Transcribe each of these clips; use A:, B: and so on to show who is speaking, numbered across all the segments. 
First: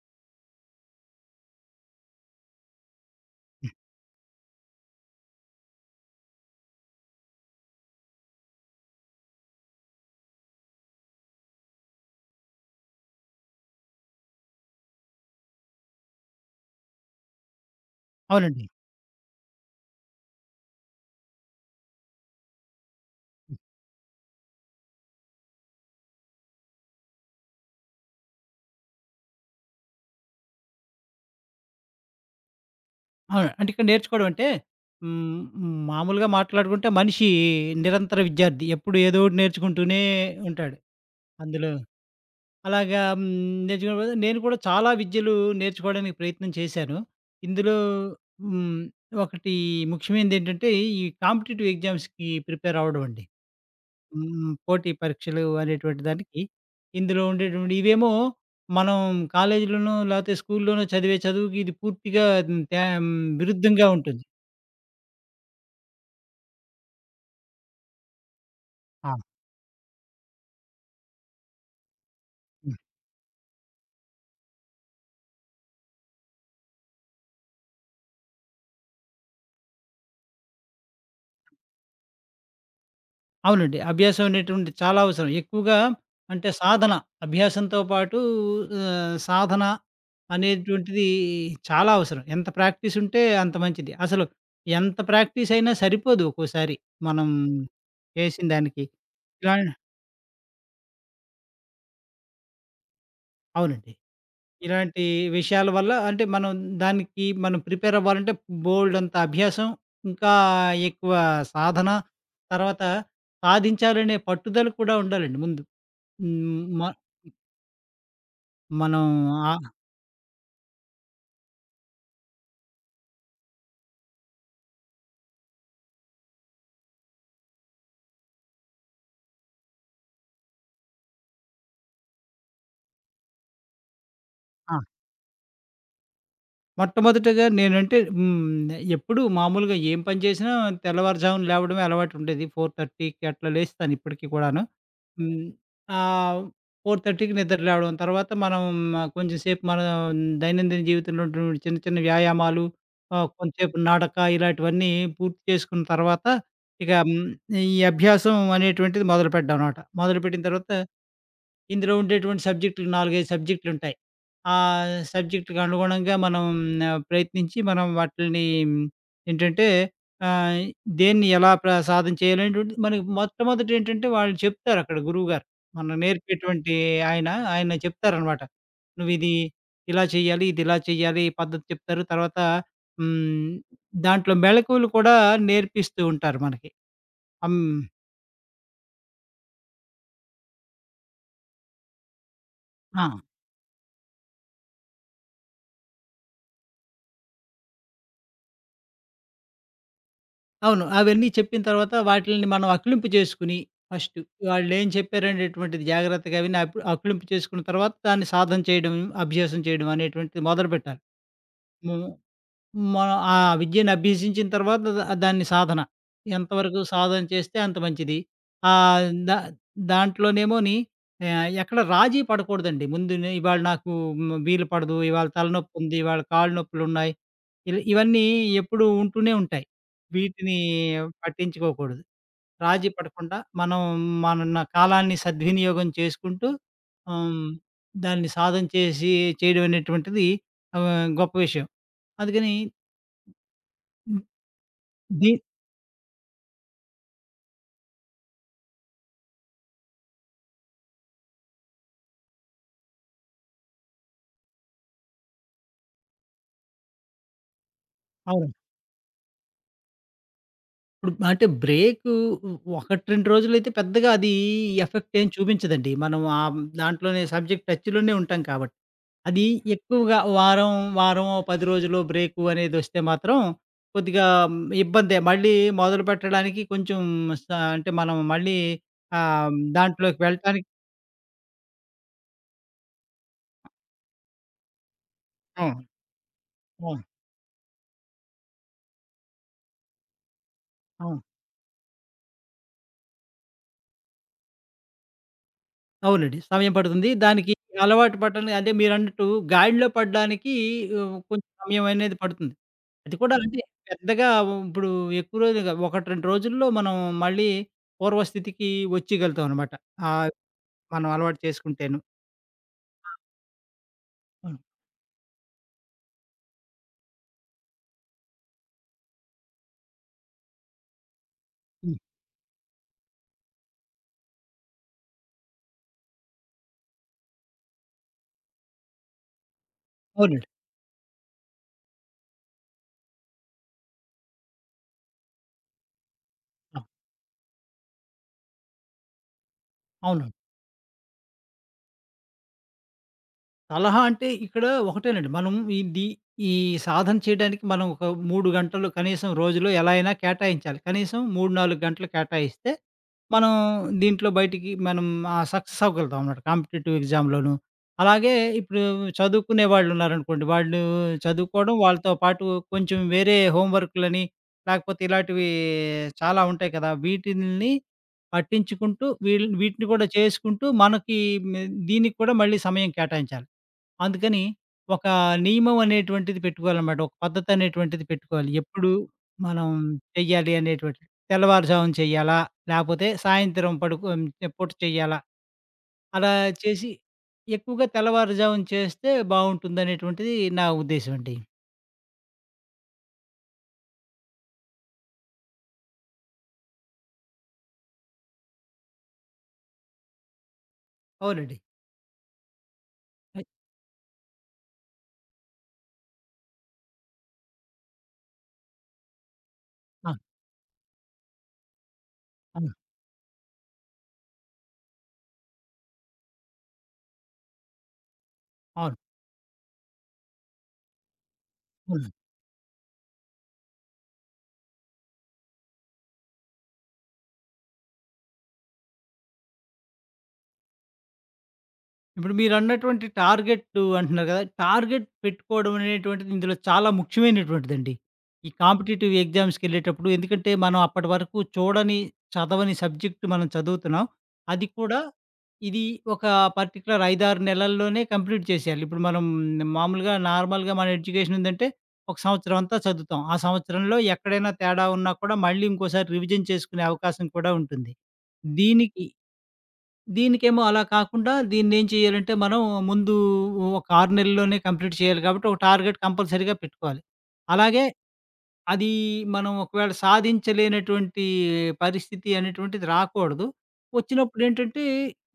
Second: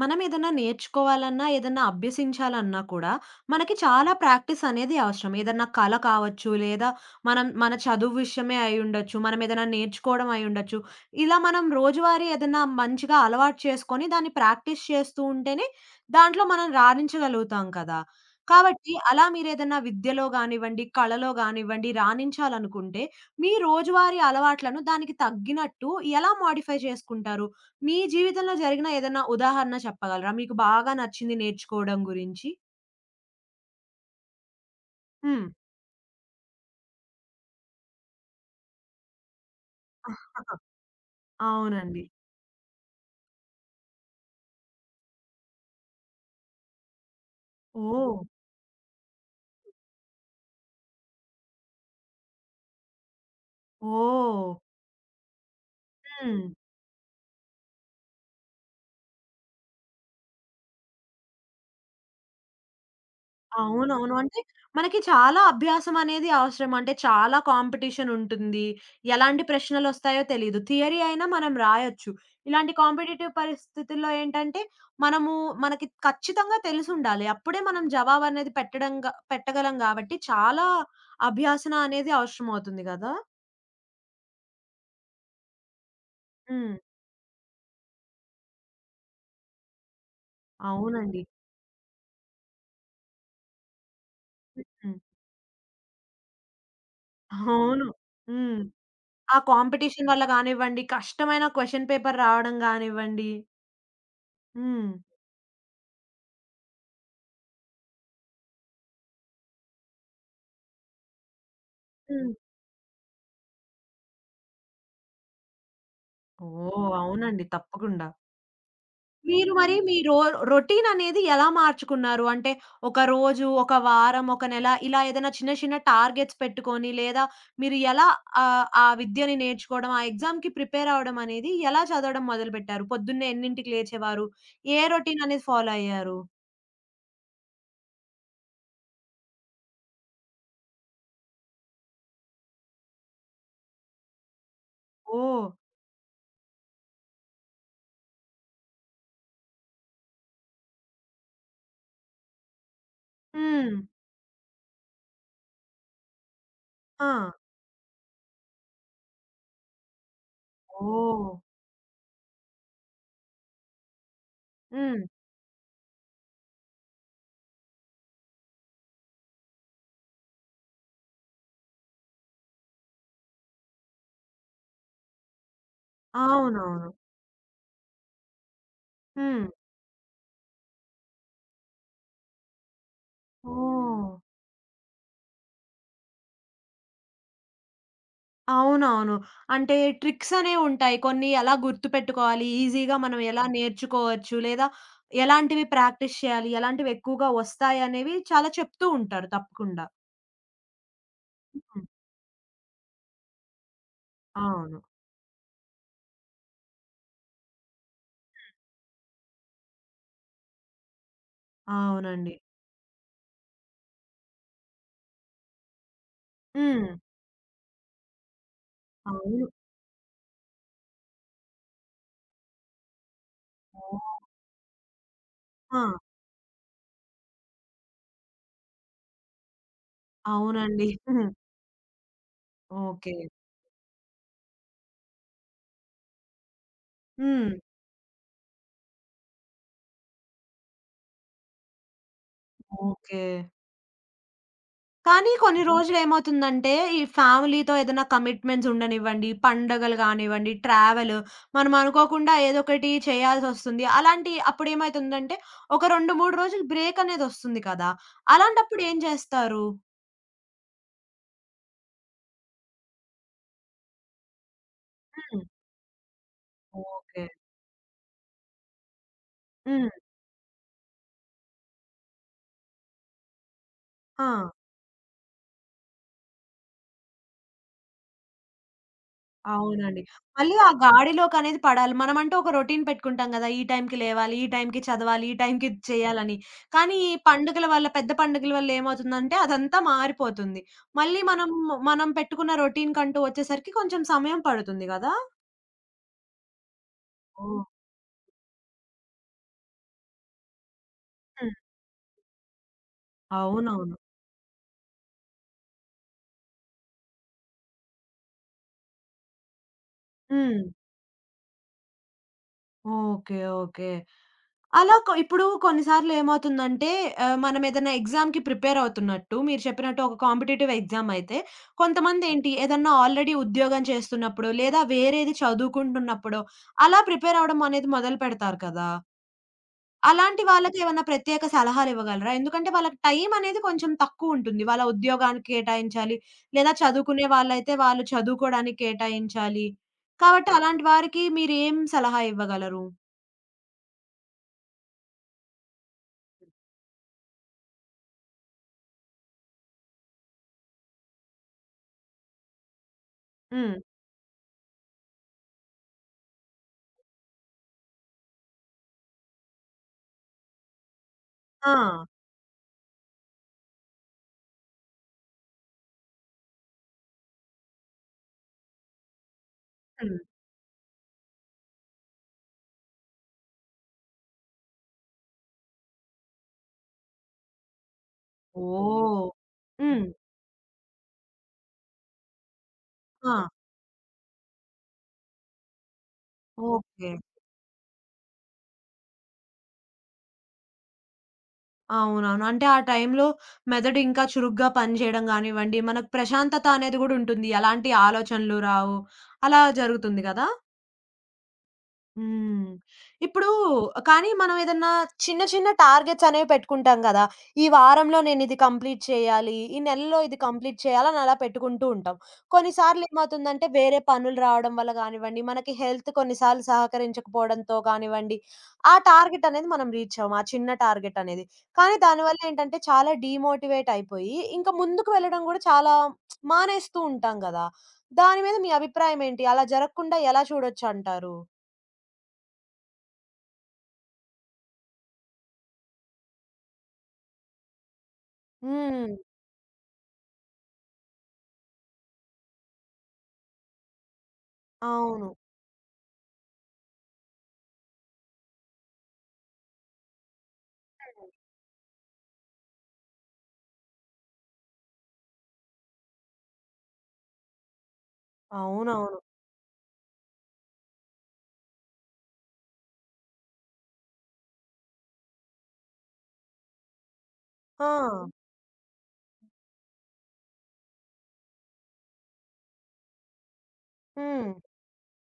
A: మనం ఏదన్నా నేర్చుకోవాలన్నా, ఏదన్నా అభ్యసించాలన్నా కూడా మనకి చాలా ప్రాక్టీస్ అనేది అవసరం. ఏదన్నా కళ కావచ్చు, లేదా మనం మన చదువు విషయమే అయ్యుండొచ్చు, మనం ఏదైనా నేర్చుకోవడం అయ్యుండొచ్చు. ఇలా మనం రోజువారీ ఏదన్నా మంచిగా అలవాటు చేసుకొని, దాన్ని ప్రాక్టీస్ చేస్తూ ఉంటేనే దాంట్లో మనం రాణించగలుగుతాం కదా!
B: అవునండి.
A: కాబట్టి అలా మీరేదన్నా విద్యలో గానివ్వండి, కళలో గానివ్వండి రాణించాలనుకుంటే, మీ రోజువారీ అలవాట్లను దానికి తగ్గినట్టు ఎలా మోడిఫై చేసుకుంటారు? మీ జీవితంలో జరిగిన ఏదన్నా ఉదాహరణ చెప్పగలరా? మీకు బాగా నచ్చింది నేర్చుకోవడం గురించి?
B: అవును. అంటే ఇక్కడ నేర్చుకోవడం అంటే హ్మ్,
A: హ్మ్.
B: హ్మ్, మామూలుగా మాట్లాడుకుంటే మనిషి నిరంతర విద్యార్థి. ఎప్పుడు ఏదో ఒకటి నేర్చుకుంటూనే ఉంటాడు. అందులో
A: అవునండి.
B: అలాగా నేర్చుకున్నప్పుడు నేను కూడా చాలా విద్యలు నేర్చుకోవడానికి ప్రయత్నం చేశాను. ఇందులో
A: ఓహ్!
B: హ్మ్, ఒకటి ముఖ్యమైనదేంటంటే ఈ కాంపిటీటివ్ ఎగ్జామ్స్‌కి ప్రిపేర్ అవ్వడం అండి.
A: ఓహ్!
B: హ్మ్. పోటీ పరీక్షలు అనేటువంటి దానికి
A: హ్మ్.
B: ఇందులో ఉండేటువంటి ఇవేమో మనం కాలేజీలోనో లేకపోతే స్కూల్లోనో చదివే చదువుకి ఇది పూర్తిగా తే విరుద్ధంగా
A: అవునవును.
B: ఉంటుంది.
A: అంటే మనకి చాలా అభ్యాసం అనేది అవసరం. అంటే చాలా కాంపిటీషన్ ఉంటుంది.
B: ఆ!
A: ఎలాంటి ప్రశ్నలొస్తాయో తెలీదు. థియరీ అయినా మనం రాయొచ్చు. ఇలాంటి
B: హ్మ్.
A: కాంపిటీటివ్ పరిస్థితుల్లో ఏంటంటే మనము మనకి ఖచ్చితంగా తెలిసుండాలి. అప్పుడే మనం జవాబనేది పెట్టడంగా పెట్టగలం గాబట్టి చాలా అభ్యాసన అనేది అవసరమవుతుంది గదా!
B: అవునండి. అభ్యాసం అనేటువంటిది చాలా అవసరం. ఎక్కువగా అంటే
A: హ్మ్.
B: సాధన, అభ్యాసంతో పాటు సాధన అనేటువంటిది
A: అవునండి.
B: చాలా అవసరం. ఎంత ప్రాక్టీస్ ఉంటే అంత మంచిది. అసలు
A: హ్మ్.
B: ఎంత ప్రాక్టీస్ అయినా సరిపోదు ఒక్కోసారి మనం
A: అవును.
B: చేసిన
A: హ్మ్.
B: దానికి.
A: ఆ
B: ఇలా
A: కాంపిటీషన్ వల్ల గానివ్వండి, కష్టమైన క్వెషన్ పేపర్ రావడం గానివ్వండి.
B: అవునండి.
A: హ్మ్.
B: ఇలాంటి విషయాల వల్ల అంటే మనం దానికి మనం ప్రిపేర్ అవ్వాలంటే బోలెడంత అభ్యాసం, ఇంకా ఎక్కువ సాధన,
A: హ్మ్.
B: తర్వాత సాధించాలనే పట్టుదల కూడా ఉండాలండి ముందు. హ్మ్.
A: ఓహ్!
B: మ
A: అవునండి. తప్పకుండా.
B: మనం
A: మీరు
B: ఆ!
A: మరి మీ రో రొటీన్ అనేది ఎలా మార్చుకున్నారు? అంటే ఒక రోజు, ఒక వారం, ఒక నెల ఇలా ఏదైనా చిన్న చిన్న టార్గెట్స్ పెట్టుకొని లేదా మీరు ఎలా ఆ విద్యని నేర్చుకోవడం, ఆ ఎగ్జామ్‌కి ప్రిపేర్ అవ్వడం అనేది ఎలా చదవడం మొదలుపెట్టారు? పొద్దున్నే ఎన్నింటికి లేచేవారు?
B: ఆ!
A: ఏ రొటీన్ అనేది ఫాలో అయ్యారు?
B: మొట్టమొదటిగా నేనంటే హ్మ్. ఎప్పుడూ మామూలుగా ఏం పని చేసినా తెల్లవారుజామున లేవడమే అలవాటు ఉండేది. 4:30కి అట్లా లేస్తాను ఇప్పటికి కూడాను. హ్మ్.
A: ఓహ్!
B: ఆహ్, 4:30కి నిద్ర లేవడం. తర్వాత మనం కొంచెం సేపు మన దైనందిన జీవితంలో ఉన్నటువంటి చిన్న చిన్న వ్యాయామాలు
A: హ్మ్.
B: కొంతసేపు నడక ఇలాంటివన్నీ పూర్తి చేసుకున్న తర్వాత ఇక
A: ఆ!
B: ఈ అభ్యాసం అనేటువంటిది మొదలుపెడ్డామనమాట. మొదలుపెట్టిన తర్వాత
A: ఓహ్!
B: ఇందులో ఉండేటువంటి సబ్జెక్టులు నాలుగైదు సబ్జెక్టులు ఉంటాయి. ఆ
A: హ్మ్.
B: సబ్జెక్టుకి అనుగుణంగా మనం ప్రయత్నించి మనం వాటిల్ని ఏంటంటే ఆహ్, దేన్ని ఎలా సాధన చేయాలనేటువంటిది మనకి మొట్టమొదట ఏంటంటే వాళ్ళు చెప్తారు అక్కడ గురువుగారు. మనం నేర్పేటువంటి
A: అవునవును.
B: ఆయన చెప్తారనమాట. నువ్విది
A: హ్మ్.
B: ఇలా చేయాలి, ఇది ఇలా చేయాలి ఈ పద్ధతి చెప్తారు. తర్వాత హ్మ్,
A: ఓహ్!
B: దాంట్లో మెళకువలు కూడా నేర్పిస్తూ ఉంటారు మనకి. అం
A: అవునవును. అంటే ట్రిక్స్ అనేవుంటాయి. కొన్ని ఎలా గుర్తుపెట్టుకోవాలి, ఈజీగా
B: ఆ!
A: మనం ఎలా నేర్చుకోవచ్చు, లేదా ఎలాంటివి ప్రాక్టీస్ చేయాలి, ఎలాంటివి ఎక్కువగా వస్తాయనేవి చాలా చెప్తూ ఉంటారు తప్పకుండా.
B: అవును. అవన్నీ చెప్పిన
A: హ్మ్.
B: తర్వాత వాటిల్ని మనం అక్లింపు చేసుకొని ఫస్టు
A: అవును.
B: వాళ్ళేం చెప్పారనేటువంటిది జాగ్రత్తగా అవి అక్లింపు చేసుకున్న తర్వాత దాన్ని సాధన చేయడం, అభ్యాసం చేయడం అనేటువంటిది మొదలుపెట్టాలి. హ్మ్.
A: అవునండి.
B: మనం ఆ విద్యను అభ్యసించిన తర్వాత దాన్ని సాధన. ఎంతవరకు
A: హ్మ్.
B: సాధన చేస్తే అంత మంచిది. ఆహ్, దా
A: అవును.
B: దాంట్లోనేమోని ఎక్కడ రాజీ పడకూడదండి. ముందు ఇవాళ నాకు
A: ఓహ్!
B: వీలు పడదు, ఇవాళ
A: ఆ!
B: తలనొప్పుంది, ఇవాళ కాళ్ళు నొప్పులున్నాయి. ఇవన్నీ ఎప్పుడూ ఉంటూనే ఉంటాయి. వీటిని
A: అవునండి.
B: పట్టించుకోకూడదు. రాజీ
A: ఓకే.
B: పడకుండా మనం మన కాలాన్ని సద్వినియోగం చేసుకుంటూ హ్మ్,
A: హ్మ్.
B: దాన్ని సాధన చేసి చేయడం అనేటువంటిది గొప్ప విషయం. అందుకని
A: ఓకే.
B: దీ
A: కానీ కొన్ని రోజులేమవుతుందంటే, ఈ ఫ్యామిలీతో ఏదైనా కమిట్మెంట్స్ ఉండనివ్వండి, పండగలు గానివ్వండి, ట్రావెల్ మనం అనుకోకుండా ఏదోకటి చేయాల్సొస్తుంది. అలాంటి అప్పుడేమైతుందంటే, ఒక 2, 3 రోజులు బ్రేక్ అనేదొస్తుంది కదా!
B: అవును.
A: అలాంటప్పుడు ఏం చేస్తారు?
B: ఇప్పుడు అంటే బ్రేకు ఒకటి, 2 రోజులైతే పెద్దగా అది ఎఫెక్ట్ ఏం
A: హ్మ్.
B: చూపించదండి. మనం ఆ దాంట్లోనే
A: ఓకే.
B: సబ్జెక్ట్ టచ్‌లోనే ఉంటాం కాబట్టి. అది
A: హ్మ్.
B: ఎక్కువగా వారం, వారం 10 రోజులు బ్రేకు అనేదొస్తే మాత్రం కొద్దిగా
A: ఆ!
B: ఇబ్బందే. మళ్ళీ మొదలుపెట్టడానికి కొంచెం స అంటే మనం మళ్ళీ
A: అవునండి.
B: దాంట్లోకి
A: మళ్ళీ
B: వెళ్ళటానికి
A: ఆ గాడిలోకనేది పడాలి. మనమంటూ ఒక రొటీన్ పెట్టుకుంటాం గదా! ఈ టైంకి లేవాలి, ఈ టైంకి చదవాలి, ఈ టైంకి ఇది
B: హ్మ్.
A: చేయాలని. కానీ
B: హ్మ్.
A: ఈ పండుగల వల్ల, పెద్ద పండుగల వల్ల ఏమవుతుందంటే అదంతా మారిపోతుంది. మళ్ళీ
B: అవును.
A: మనం, మనం పెట్టుకున్న రొటీన్‌కంటూ వచ్చేసరికి కొంచెం సమయం పడుతుంది గదా!
B: అవునండి. సమయం పడుతుంది. దానికి
A: ఓహ్!
B: అలవాటు పడటానికి అంటే మీరన్నట్టు గాడిలో పడడానికి కొంచెం
A: హ్మ్.
B: సమయం అనేది పడుతుంది. అది కూడా అంటే
A: అవునవును.
B: పెద్దగా ఇప్పుడు ఎక్కువ రోజులుగా 1, 2 రోజుల్లో మనం మళ్ళీ పూర్వస్థితికి వచ్చేయగలుగుతామనమాట. ఆహ్,
A: హ్మ్.
B: మనం అలవాటు చేసుకుంటేను.
A: ఓకే. ఓకే.
B: హ్మ్.
A: అలా కొ ఇప్పుడు కొన్నిసార్లు ఏమవుతుందంటే మనం ఏదైనా ఎగ్జామ్‌కి ప్రిపేర్ అవుతున్నట్టు మీరు చెప్పినట్టు ఒక కాంపిటీటివ్ ఎగ్జామ్ అయితే
B: హ్మ్.
A: కొంతమందేంటి ఏదన్నా ఆల్రెడీ ఉద్యోగం చేస్తున్నప్పుడో, లేదా వేరేది చదువుకుంటున్నప్పుడో అలా ప్రిపేర్ అవ్వడం అనేది మొదలుపెడతారు కదా! అలాంటి
B: అవునండి.
A: వాళ్ళకి ఏమన్నా ప్రత్యేక సలహాలివ్వగలరా? ఎందుకంటే వాళ్ళకి టైం అనేది కొంచెం తక్కువుంటుంది. వాళ్ళ ఉద్యోగానికి కేటాయించాలి, లేదా
B: ఆ!
A: చదువుకునే వాళ్ళైతే వాళ్ళు చదువుకోడానికి కేటాయించాలి.
B: అవును.
A: కాబట్టి అలాంటి వారికి మీరేం సలహా ఇవ్వగలరు?
B: సలహా అంటే ఇక్కడ ఒకటేనండి. మనం ఇది ఈ సాధన చేయడానికి మనం ఒక 3 గంటలు కనీసం రోజులో ఎలా అయినా కేటాయించాలి. కనీసం 3, 4 గంటలు కేటాయిస్తే మనం
A: హ్మ్.
B: దీంట్లో బయటికి మనం సక్సెస్ అవ్వగలుగుతాం అన్నమాట కాంపిటీటివ్ ఎగ్జామ్‌లోను. అలాగే ఇప్పుడు చదువుకునే వాళ్ళున్నారనుకోండి. వాళ్ళు చదువుకోవడం,
A: ఆ!
B: వాళ్ళతో పాటు కొంచెం వేరే హోమ్ వర్క్‌లని లేకపోతే ఇలాంటివి చాలా ఉంటాయి కదా! వీటిల్ని పట్టించుకుంటూ వీటిని కూడా
A: హ్మ్.
B: చేసుకుంటూ మనకి మే దీనికి కూడా మళ్ళీ సమయం కేటాయించాలి. అందుకని ఒక నియమం అనేటువంటిది పెట్టుకోవాలన్నమాట. ఒక పద్ధతనేటువంటిది పెట్టుకోవాలి. ఎప్పుడు
A: ఓహ్!
B: మనం
A: హ్మ్.
B: చెయ్యాలి అనేటువంటిది. తెల్లవారుజామున చెయ్యాలా? లేపోతే
A: ఆ!
B: సాయంత్రం పడుకో పూట చెయ్యాలా? అలా చేసి
A: ఓకే.
B: ఎక్కువగా తెల్లవారుజామున చేస్తే బావుంటుందనేటువంటిది నా ఉద్దేశమండి.
A: అవునవును. అంటే ఆ టైంలో మెదడు ఇంకా చురుగ్గా పనిచేయడం గానివ్వండి, మనకు ప్రశాంతత అనేది గూడా ఉంటుంది. అలాంటి ఆలోచనలు రావు. అలా జరుగుతుంది గదా!
B: అవునండి.
A: హ్మ్.
B: అయ్
A: ఇప్పుడు కానీ మనం ఏదన్నా చిన్న చిన్న టార్గెట్స్ అనేవి పెట్టుకుంటాం గదా! ఈ వారంలో నేనిది కంప్లీట్ చేయాలి. ఈ
B: ఆ!
A: నెలలో ఇది కంప్లీట్ చేయాలి అని అలా పెట్టుకుంటూ ఉంటాం.
B: అవును.
A: కొన్నిసార్లు ఏమవుతుందంటే వేరే పనులు రావడం వల్ల గానివ్వండి, మనకి హెల్త్ కొన్నిసార్లు సహకరించకపోవడంతో కానివ్వండి, ఆ
B: అవును.
A: టార్గెట్ అనేది మనం రీచ్ అవ్వం. ఆ చిన్న టార్గెట్ అనేది. కానీ
B: అవును.
A: దానివల్ల ఏంటంటే చాలా డీమోటివేట్ అయిపోయి ఇంక ముందుకు వెళ్ళడం గూడా చాలా మానేస్తూ ఉంటాం గదా! దాని మీద మీ అభిప్రాయం ఏంటి? అలా జరగకుండా ఎలా చూడొచ్చంటారు?
B: ఇప్పుడు మీరన్నటువంటి టార్గెట్టు అంటున్నారు కదా! టార్గెట్ పెట్టుకోవడం అనేటువంటిది ఇందులో చాలా ముఖ్యమైనటువంటిదండి. ఈ
A: హ్మ్.
B: కాంపిటీటివ్ ఎగ్జామ్స్‌కెళ్ళేటప్పుడు ఎందుకంటే, మనం అప్పటి వరకు చూడని, చదవని సబ్జెక్ట్ మనం చదువుతున్నాం. అది కూడా
A: అవును.
B: ఇది ఒక పర్టిక్యులర్ 5, 6 నెలల్లోనే కంప్లీట్ చేసేయాలి. ఇప్పుడు మనం మామూలుగా నార్మల్‌గా మన
A: హ్మ్.
B: ఎడ్యుకేషన్ ఏందంటే, ఒక సంవత్సరం అంతా చదువుతాం. ఆ సంవత్సరంలో ఎక్కడైనా తేడా ఉన్నా కూడా మళ్ళీ ఇంకోసారి రివిజన్ చేసుకునే అవకాశం కూడా ఉంటుంది. దీనికి
A: అవునవును.
B: దీనికేమో అలా కాకుండా దీన్నేం చేయాలంటే మనం ముందు ఒక 6 నెలల్లోనే కంప్లీట్ చేయాలి కాబట్టి ఒక టార్గెట్ కంపల్సరీగా పెట్టుకోవాలి. అలాగే
A: ఆ!
B: అది మనం ఒకవేళ సాధించలేనటువంటి పరిస్థితి అనేటువంటిది రాకూడదు.
A: హ్మ్.
B: వచ్చినప్పుడేంటంటే,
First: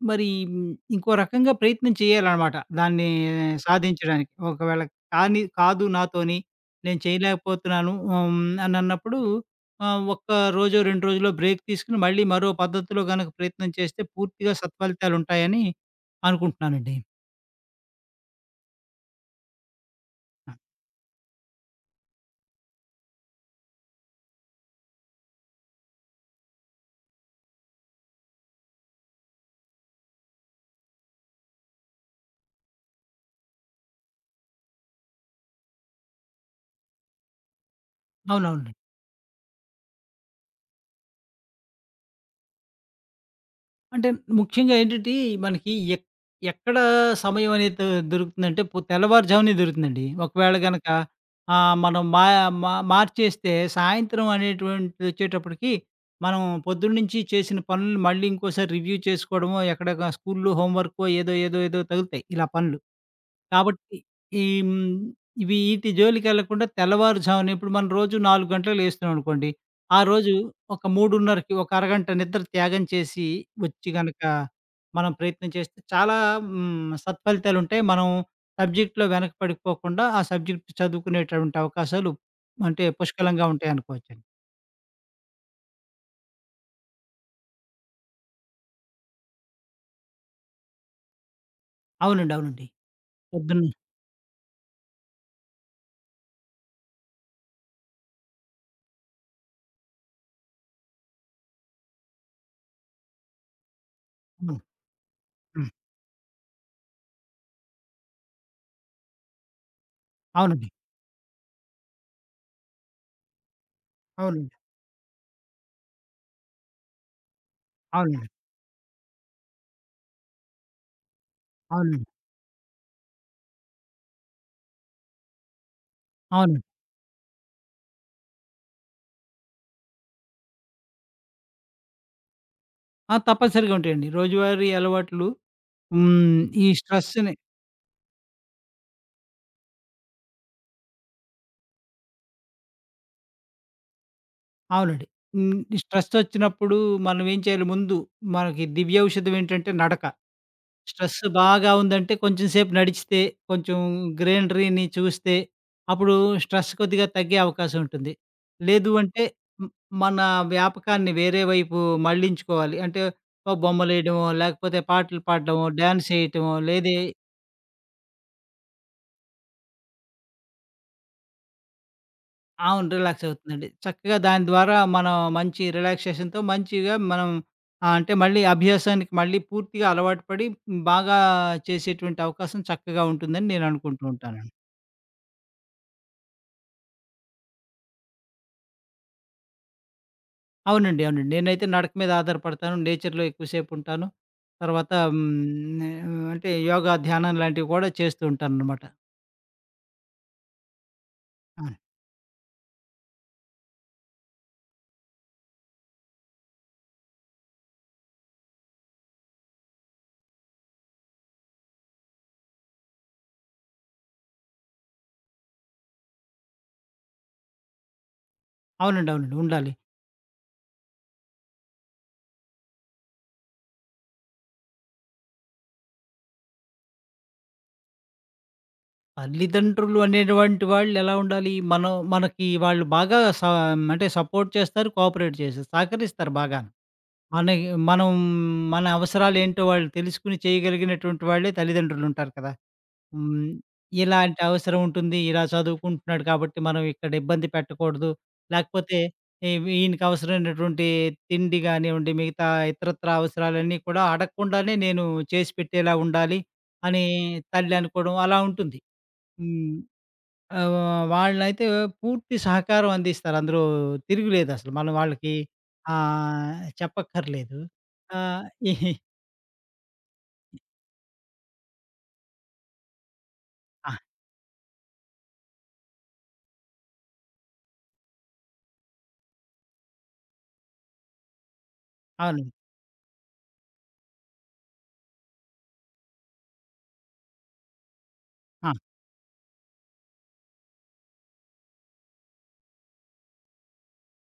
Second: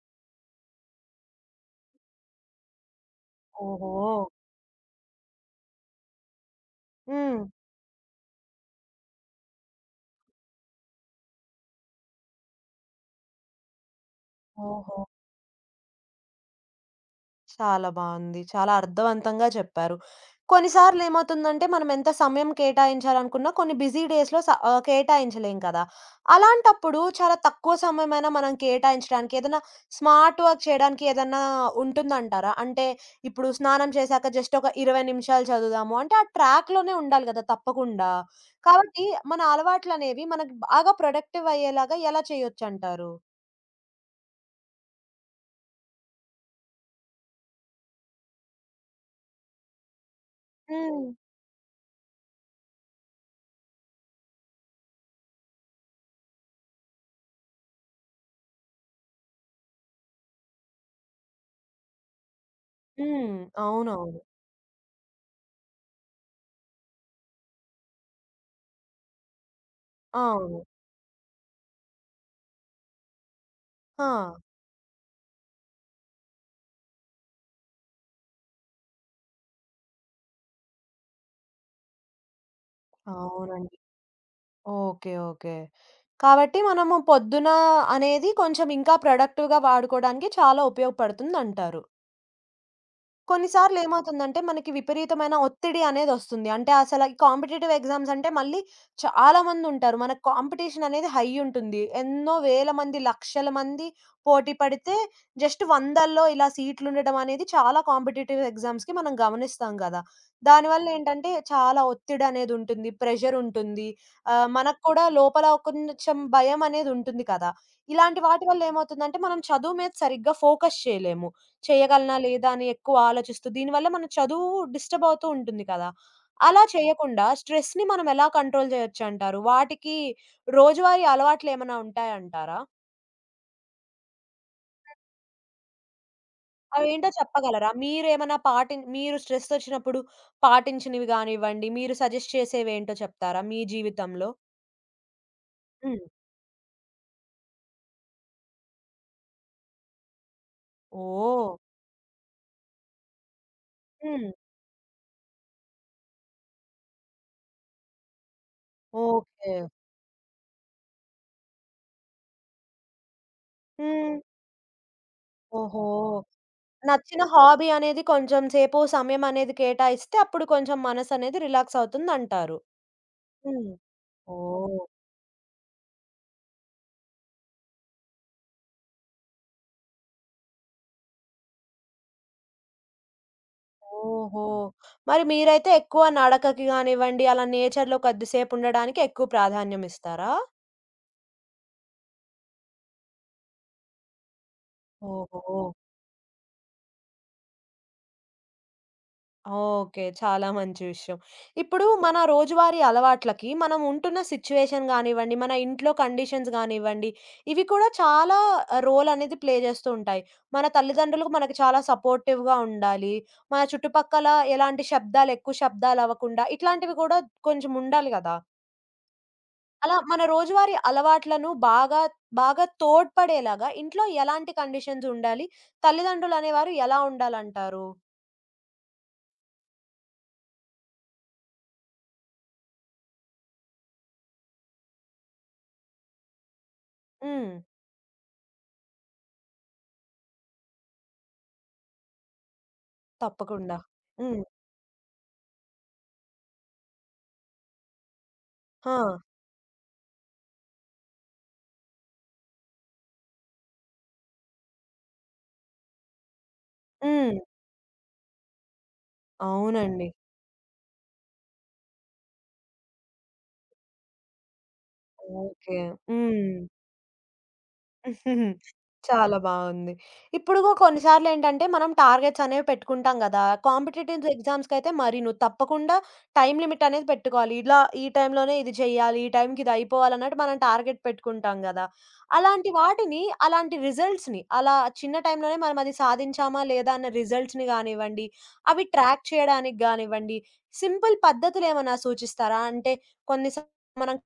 B: మరి ఇంకో రకంగా ప్రయత్నం చేయాలనమాట. దాన్ని
A: ఓహో!
B: సాధించడానికి. ఒకవేళ కాని కాదు నాతోని, నేను
A: హ్మ్.
B: చేయలేకపోతున్నాను అనన్నప్పుడు ఒక్క రోజో, 2 రోజులో బ్రేక్ తీసుకొని మళ్ళీ మరో పద్ధతిలో గనక ప్రయత్నం చేస్తే పూర్తిగా
A: ఓహో!
B: సత్ఫలితాలుంటాయని అనుకుంటున్నానండి.
A: చాలా బావుంది. చాలా అర్థవంతంగా చెప్పారు. కొన్నిసార్లు ఏమవుతుందంటే మనం ఎంత సమయం కేటాయించాలనుకున్నా కొన్ని బిజీ డేస్‌లో స కేటాయించలేం కదా! అలాంటప్పుడు చాలా తక్కువ సమయమైనా మనం కేటాయించడానికి ఏదైనా స్మార్ట్ వర్క్ చేయడానికి ఏదన్నా ఉంటుందంటారా? అంటే ఇప్పుడు స్నానం చేశాక జస్ట్ ఒక 20 నిమిషాలు చదువుదాము అంటే ఆ ట్రాక్‌లోనే ఉండాలి కదా తప్పకుండా.
B: అవునవును.
A: కాబట్టి మన అలవాట్లనేవి మనకు బాగా ప్రొడక్టివ్ అయ్యేలాగా ఎలా చేయొచ్చంటారు?
B: అంటే ముఖ్యంగా ఏంటంటే, మనకి ఎక్కడ సమయం అనేది దొరుకుతుందంటే, తెల్లవారుజామునే దొరుకుతుందండి. ఒకవేళ గనక
A: హ్మ్.
B: మనం మా మా మార్చేస్తే సాయంత్రం అనేటువంటిదొచ్చేటప్పటికి, మనం పొద్దున్నుంచి చేసిన పనులు మళ్ళీ ఇంకోసారి రివ్యూ చేసుకోవడమో, ఎక్కడొక స్కూల్‌లో హోంవర్కో ఏదో, ఏదో, ఏదో తగులుతాయి ఇలా పనులు.
A: హ్మ్.
B: కాబట్టి
A: అవునవును.
B: ఈ ఇవి ఈటి జోలికెళ్ళకుండా తెల్లవారుజామున ఇప్పుడు మనం రోజు 4 గంటలకు లేస్తున్నామనుకోండి. ఆ రోజు
A: అవును.
B: ఒక 3:30కి ఒక అరగంట నిద్ర త్యాగం చేసి వచ్చి
A: ఆ!
B: గనక మనం ప్రయత్నం చేస్తే చాలా సత్ఫలితాలుంటాయి. మనం సబ్జెక్ట్‌లో వెనకపడిపోకుండా ఆ సబ్జెక్ట్ చదువుకునేటటువంటి అవకాశాలు అంటే పుష్కలంగా
A: అవునండి.
B: ఉంటాయనుకోవచ్చండి.
A: ఓకే. ఓకే. కాబట్టి మనము పొద్దున అనేది కొంచెం ఇంకా ప్రొడక్టివ్‌గా వాడుకోవడానికి చాలా ఉపయోగపడుతుందంటారు.
B: అవునండి. అవునండి. పొద్దున్న
A: కొన్నిసార్లు ఏమవుతుందంటే, మనకి విపరీతమైన ఒత్తిడి అనేదొస్తుంది. అంటే, అసల ఈ కాంపిటీటివ్ ఎగ్జామ్స్ అంటే, మళ్ళీ చాలా మందుంటారు. మనకు కాంపిటీషన్ అనేది హై ఉంటుంది. ఎన్నో వేల మంది, లక్షల మంది పోటీ
B: హ్మ్.
A: పడితే, జస్ట్
B: హ్మ్.
A: వందల్లో ఇలా సీట్లుండడం అనేది చాలా కాంపిటీటివ్ ఎగ్జామ్స్‌కి మనం గమనిస్తాం గదా!
B: అవునండి.
A: దానివల్లేంటంటే, చాలా ఒత్తిడనేదుంటుంది, ప్రెషరుంటుంది.
B: అవునండి.
A: మనకు కూడా లోపల ఒక కొంచెం భయమనేదుంటుంది కదా! ఇలాంటి
B: అవునండి.
A: వాటి వల్లేమవుతుందంటే, మనం చదువు మీద సరిగ్గా ఫోకస్ చేయలేము.
B: అవునండి.
A: చేయగలనా లేదా అని ఎక్కువ ఆలోచిస్తూ దీనివల్ల మన చదువు డిస్టర్బ్ అవుతూ ఉంటుంది కదా!
B: అవునండి.
A: అలా చేయకుండా స్ట్రెస్‌ని మనం ఎలా కంట్రోల్ చేయొచ్చంటారు? వాటికి రోజువారీ అలవాట్లేమన్నా ఉంటాయంటారా?
B: ఆ! తప్పనిసరిగా ఉంటాయండి. రోజువారీ అలవాట్లు హ్మ్. ఈ
A: అవేంటో
B: స్ట్రెస్‌ని
A: చెప్పగలరా? మీరేమన్నా పాటి మీరు స్ట్రెస్ వచ్చినప్పుడు పాటించినవి గానివ్వండి, మీరు సజెస్ట్ చేసేవేంటో చెప్తారా మీ జీవితంలో?
B: అవునండి. హ్మ్. ఈ
A: హ్మ్.
B: స్ట్రెస్సొచ్చినప్పుడు మనం ఏం చేయాలి ముందు మనకి దివ్యౌషధం ఏంటంటే నడక. స్ట్రెస్
A: ఓహ్!
B: బాగా ఉందంటే కొంచెం సేపు నడిచితే, కొంచెం
A: హ్మ్.
B: గ్రీనరీని చూస్తే అప్పుడు స్ట్రెస్ కొద్దిగా తగ్గే అవకాశం ఉంటుంది. లేదు అంటే
A: ఓకే.
B: హ్మ్, మన వ్యాపకాన్ని వేరే వైపు మళ్ళించుకోవాలి. అంటే ఓ
A: హ్మ్.
B: బొమ్మలేయడమో, లేకపోతే పాటలు పాడడమో,
A: ఓహో!
B: డాన్స్ ఏయటమో లేదే
A: నచ్చిన హాబీ అనేది కొంచెం సేపు సమయం అనేది కేటాయిస్తే అప్పుడు కొంచెం మనసనేది రిలాక్స్ అవుతుందంటారు.
B: అవును. రిలాక్స్
A: హ్మ్.
B: అవుతుందండి.
A: హ్మ్.
B: చక్కగా దాని ద్వారా
A: ఓహ్!
B: మనం మంచి రిలాక్సేషన్‌తో మంచిగా మనం అంటే మళ్ళీ అభ్యాసానికి మళ్ళీ పూర్తిగా అలవాటు పడి బాగా చేసేటువంటి అవకాశం చక్కగా ఉంటుందని నేను అనుకుంటూ
A: ఓహో!
B: ఉంటానండి.
A: మరి మీరైతే ఎక్కువ నడకకి గానివ్వండి, అలా నేచర్‌లో కొద్దిసేపు ఉండడానికి ఎక్కువ ప్రాధాన్యం ఇస్తారా?
B: అవునండి. అవునండి. నేనైతే నడక మీద ఆధారపడతాను. నేచర్‌లో ఎక్కువసేపు ఉంటాను. తర్వాత
A: ఓహో!
B: అంటే యోగా, ధ్యానం లాంటివి కూడా చేస్తూ ఉంటాననమాట.
A: ఓకే. చాలా మంచి విషయం.
B: అవును.
A: ఇప్పుడు మన రోజువారీ అలవాట్లకి మనం ఉంటున్న సిట్యుయేషన్ గానివ్వండి, మన ఇంట్లో కండిషన్స్ గానివ్వండి, ఇవి కూడా చాలా రోల్ అనేది ప్లే చేస్తూ ఉంటాయి. మన తల్లిదండ్రులకు మనకు చాలా సపోర్టివ్‌గా ఉండాలి. మన చుట్టుపక్కల ఎలాంటి శబ్దాలు, ఎక్కువ శబ్దాలు అవ్వకుండా ఇట్లాంటివి కూడా కొంచెం ఉండాలి గదా!
B: అవునండి. అవునండి. ఉండాలి.
A: అలా మన రోజువారీ అలవాట్లను బాగా, బాగా తోడ్పడేలాగా ఇంట్లో ఎలాంటి కండిషన్స్ ఉండాలి? తల్లిదండ్రులు అనేవారు ఎలా ఉండాలంటారు?
B: తల్లిదండ్రులు అనేటువంటి వాళ్ళు ఎలా ఉండాలి? మనం మనకి వాళ్ళు బాగా అంటే సపోర్ట్ చేస్తారు, కోఆపరేట్ చేస్తారు, సహకరిస్తారు బాగాను.
A: హ్మ్.
B: మనకి మనం మన అవసరాలేంటో వాళ్ళు తెలుసుకొని చేయగలిగినటువంటి వాళ్ళే తల్లిదండ్రులుంటారు కదా! హ్మ్.
A: తప్పకుండా.
B: ఇలాంటి
A: హ్మ్.
B: అవసరం ఉంటుంది. ఇలా చదువుకుంటున్నాడు కాబట్టి మనం ఇక్కడ ఇబ్బంది పెట్టకూడదు.
A: ఆ!
B: లేకపోతే ఈ ఈయనకి అవసరమైనటువంటి తిండి గానివ్వండి, మిగతా ఇతరత్రా అవసరాలన్నీ కూడా అడగకుండానే నేను చేసి పెట్టేలా ఉండాలి అని
A: హ్మ్.
B: తల్లి అనుకోవడం అలా ఉంటుంది. హ్మ్.
A: అవునండి.
B: ఆహ్, వాళ్ళైతే పూర్తి సహకారం అందిస్తారు. అందులో తిరుగులేదసలు. మనం వాళ్ళకి
A: ఓకే.
B: ఆహ్,
A: హ్మ్.
B: చెప్పక్కర్లేదు. ఆహ్, ఇహి
A: చాలా బావుంది. ఇప్పుడు గూ కొన్నిసార్లేంటంటే, మనం టార్గెట్స్ అనేవి పెట్టుకుంటాం గదా!
B: ఆ!
A: కాంపిటీటివ్ ఎగ్జామ్స్‌కైతే మరి నువ్వు తప్పకుండా టైమ్ లిమిట్ అనేది పెట్టుకోవాలి. ఇలా ఈ టైంలోనే ఇది చేయాలి, ఈ టైంకి ఇది అయిపోవాలన్నట్టు మనం టార్గెట్ పెట్టుకుంటాం గదా!
B: అవునండి.
A: అలాంటి వాటిని, అలాంటి రిజల్ట్స్‌ని అలా చిన్న టైంలోనే మనం అది సాధించామా లేదా అన్న రిజల్ట్స్‌ని గానివ్వండి,
B: ఆ!
A: అవి ట్రాక్ చేయడానికి గానివ్వండి, సింపుల్ పద్ధతులేమన్నా సూచిస్తారా? అంటే కొన్నిసార్లు మనం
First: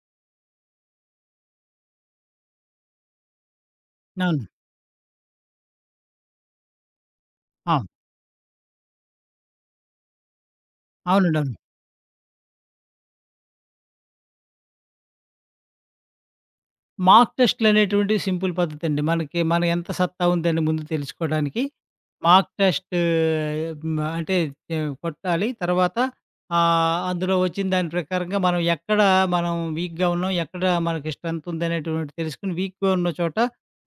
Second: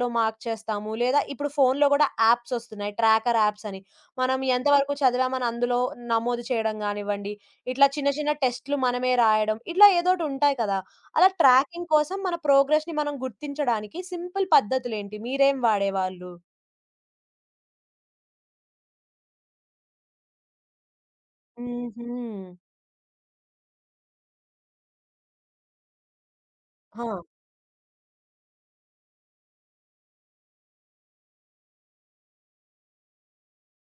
A: లో మార్క్ చేస్తాము. లేదా ఇప్పుడు ఫోన్‌లో గూడా యాప్స్ ఒస్తున్నాయి. ట్రాకర్ యాప్స్ అని. మనం
B: అవును.
A: ఎంతవరకు చదివామని అందులో నమోదు చేయడం గానివ్వండి, ఇట్లా
B: అవును.
A: చిన్న చిన్న టెస్ట్‌లు మనమే రాయడం, ఇట్లా ఏదోటుంటాయి కదా! అలా
B: అవునండవును.
A: ట్రాకింగ్ కోసం మన ప్రోగ్రెస్‌ని మనం గుర్తించడానికి సింపుల్ పద్ధతులేంటి? మీరేం వాడేవాళ్ళు?
B: మాక్ టెస్ట్‌లనేటువంటివి సింపుల్ పద్ధతండి. మనకి మన ఎంత సత్తా ఉందని ముందు తెలుసుకోడానికి
A: హుహు.
B: మాక్ టెస్ట్ హ్మ్. అంటే కొట్టాలి. తర్వాత
A: ఆ!
B: అందులో వచ్చిన దాని ప్రకారంగా మనం ఎక్కడ మనం వీక్‌గా ఉన్నాం, ఎక్కడ మనకి స్ట్రెంత్ ఉందనేటువంటి తెలుసుకొని వీక్‌గా ఉన్న చోట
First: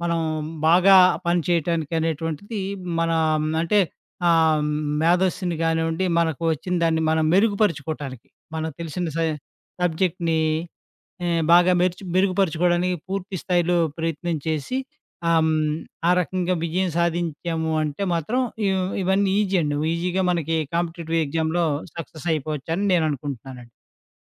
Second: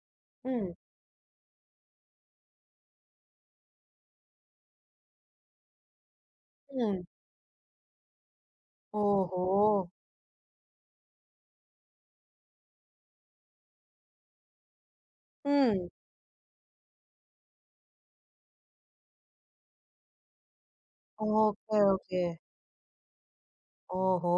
B: మనం
A: హ్మ్.
B: బాగా పని చేయటానికి అనేటువంటిది మన అంటే ఆహ్, మేధస్సుని కానివ్వండి, మనకు వచ్చిన
A: హ్మ్.
B: దాన్ని మనం మెరుగుపరుచుకోవటానికి మనకు తెలిసిన
A: ఓహో!
B: సబ్జెక్ట్‌ని బాగా మెరుగుపరుచుకోవడానికి పూర్తి స్థాయిలో ప్రయత్నం చేసి ఆహ్, హ్మ్.
A: హ్మ్.
B: ఆ రకంగా విజయం సాధించాము అంటే మాత్రం ఇవన్నీ ఈజీ అండి. ఈజీగా మనకి కాంపిటీటివ్ ఎగ్జామ్‌లో
A: ఓకే. ఓకే.
B: సక్సెస్ అయిపోవచ్చని నేను అనుకుంటున్నానండి.
A: ఓహో!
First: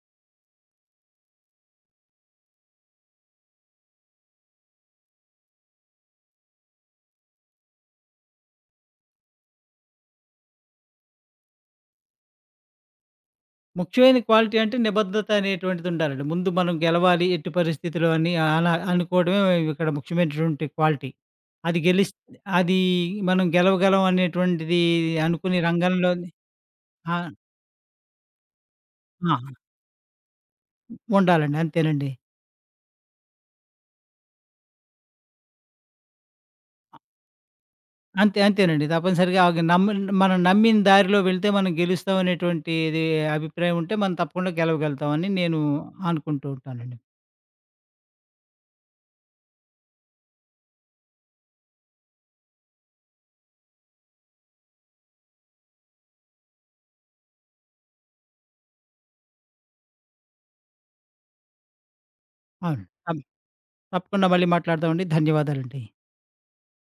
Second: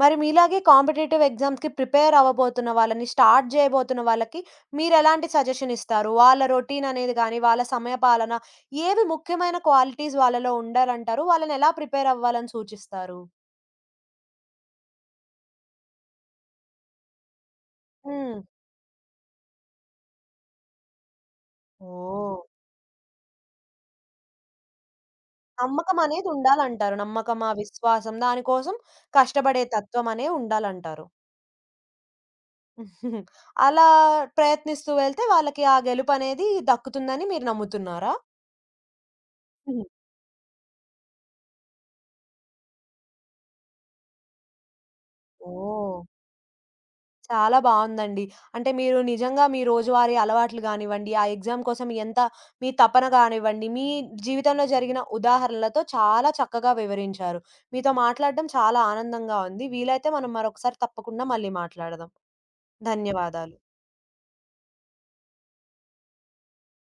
A: మరి మీలాగే కాంపిటీటివ్ ఎగ్జామ్స్‌కి ప్రిపేర్ అవ్వబోతున్న వాళ్ళని, స్టార్ట్ చేయబోతున్న వాళ్ళకి మీరెలాంటి సజెషన్ ఇస్తారు? వాళ్ళ రొటీన్ అనేది గాని, వాళ్ళ సమయపాలన ఏవి ముఖ్యమైన క్వాలిటీస్ వాళ్ళలో ఉండాలంటారు? వాళ్ళనెలా ప్రిపేర్ అవ్వాలని సూచిస్తారు?
B: ముఖ్యమైన క్వాలిటీ అంటే నిబద్ధత అనేటువంటిది ఉండాలండి. ముందు మనం గెలవాలి ఎట్టి పరిస్థితిలో అని
A: హ్మ్.
B: అలా అనుకోవడమే ఇక్కడ ముఖ్యమైనటువంటి క్వాలిటీ. అది గెలిస్
A: ఓహ్!
B: అది మనం గెలవగలం అనేటువంటిది అనుకుని
A: నమ్మకం అనేది
B: రంగంలోని
A: ఉండాలంటారు.
B: ఆ!
A: నమ్మకమా, విశ్వాసం దానికోసం కష్టపడే
B: ఆ!
A: తత్వం అనే ఉండాలంటారు.
B: ఉండాలండి. అంతేనండి.
A: అలా ప్రయత్నిస్తూ వెళ్తే వాళ్ళకి ఆ గెలుపనేది దక్కుతుందని మీరు నమ్ముతున్నారా?
B: అంతే అంతేనండి. తప్పనిసరిగా
A: హ్మ్.
B: నమ్మి మనం నమ్మిన దారిలో వెళ్తే మనం గెలుస్తాం అనేటువంటిది అభిప్రాయం ఉంటే మనం తప్పకుండా గెలవగలుగుతామని నేను
A: ఓహ్!
B: అనుకుంటూ ఉంటానండి.
A: చాలా బావుందండి. అంటే మీరు నిజంగా మీ రోజువారీ అలవాట్లు గానివ్వండి, ఆ ఎగ్జామ్ కోసం ఎంత మీ తపన గానివ్వండి, మీ జీవితంలో జరిగిన ఉదాహరణలతో చాలా చక్కగా వివరించారు. మీతో మాట్లాడడం చాలా ఆనందంగా ఉంది. వీలైతే మనం మరొకసారి తప్పకుండా మళ్ళీ మాట్లాడదాం.
B: అవును.
A: ధన్యవాదాలు.
B: తప్పకుండా మళ్ళీ మాట్లాడదామండి. ధన్యవాదాలండి.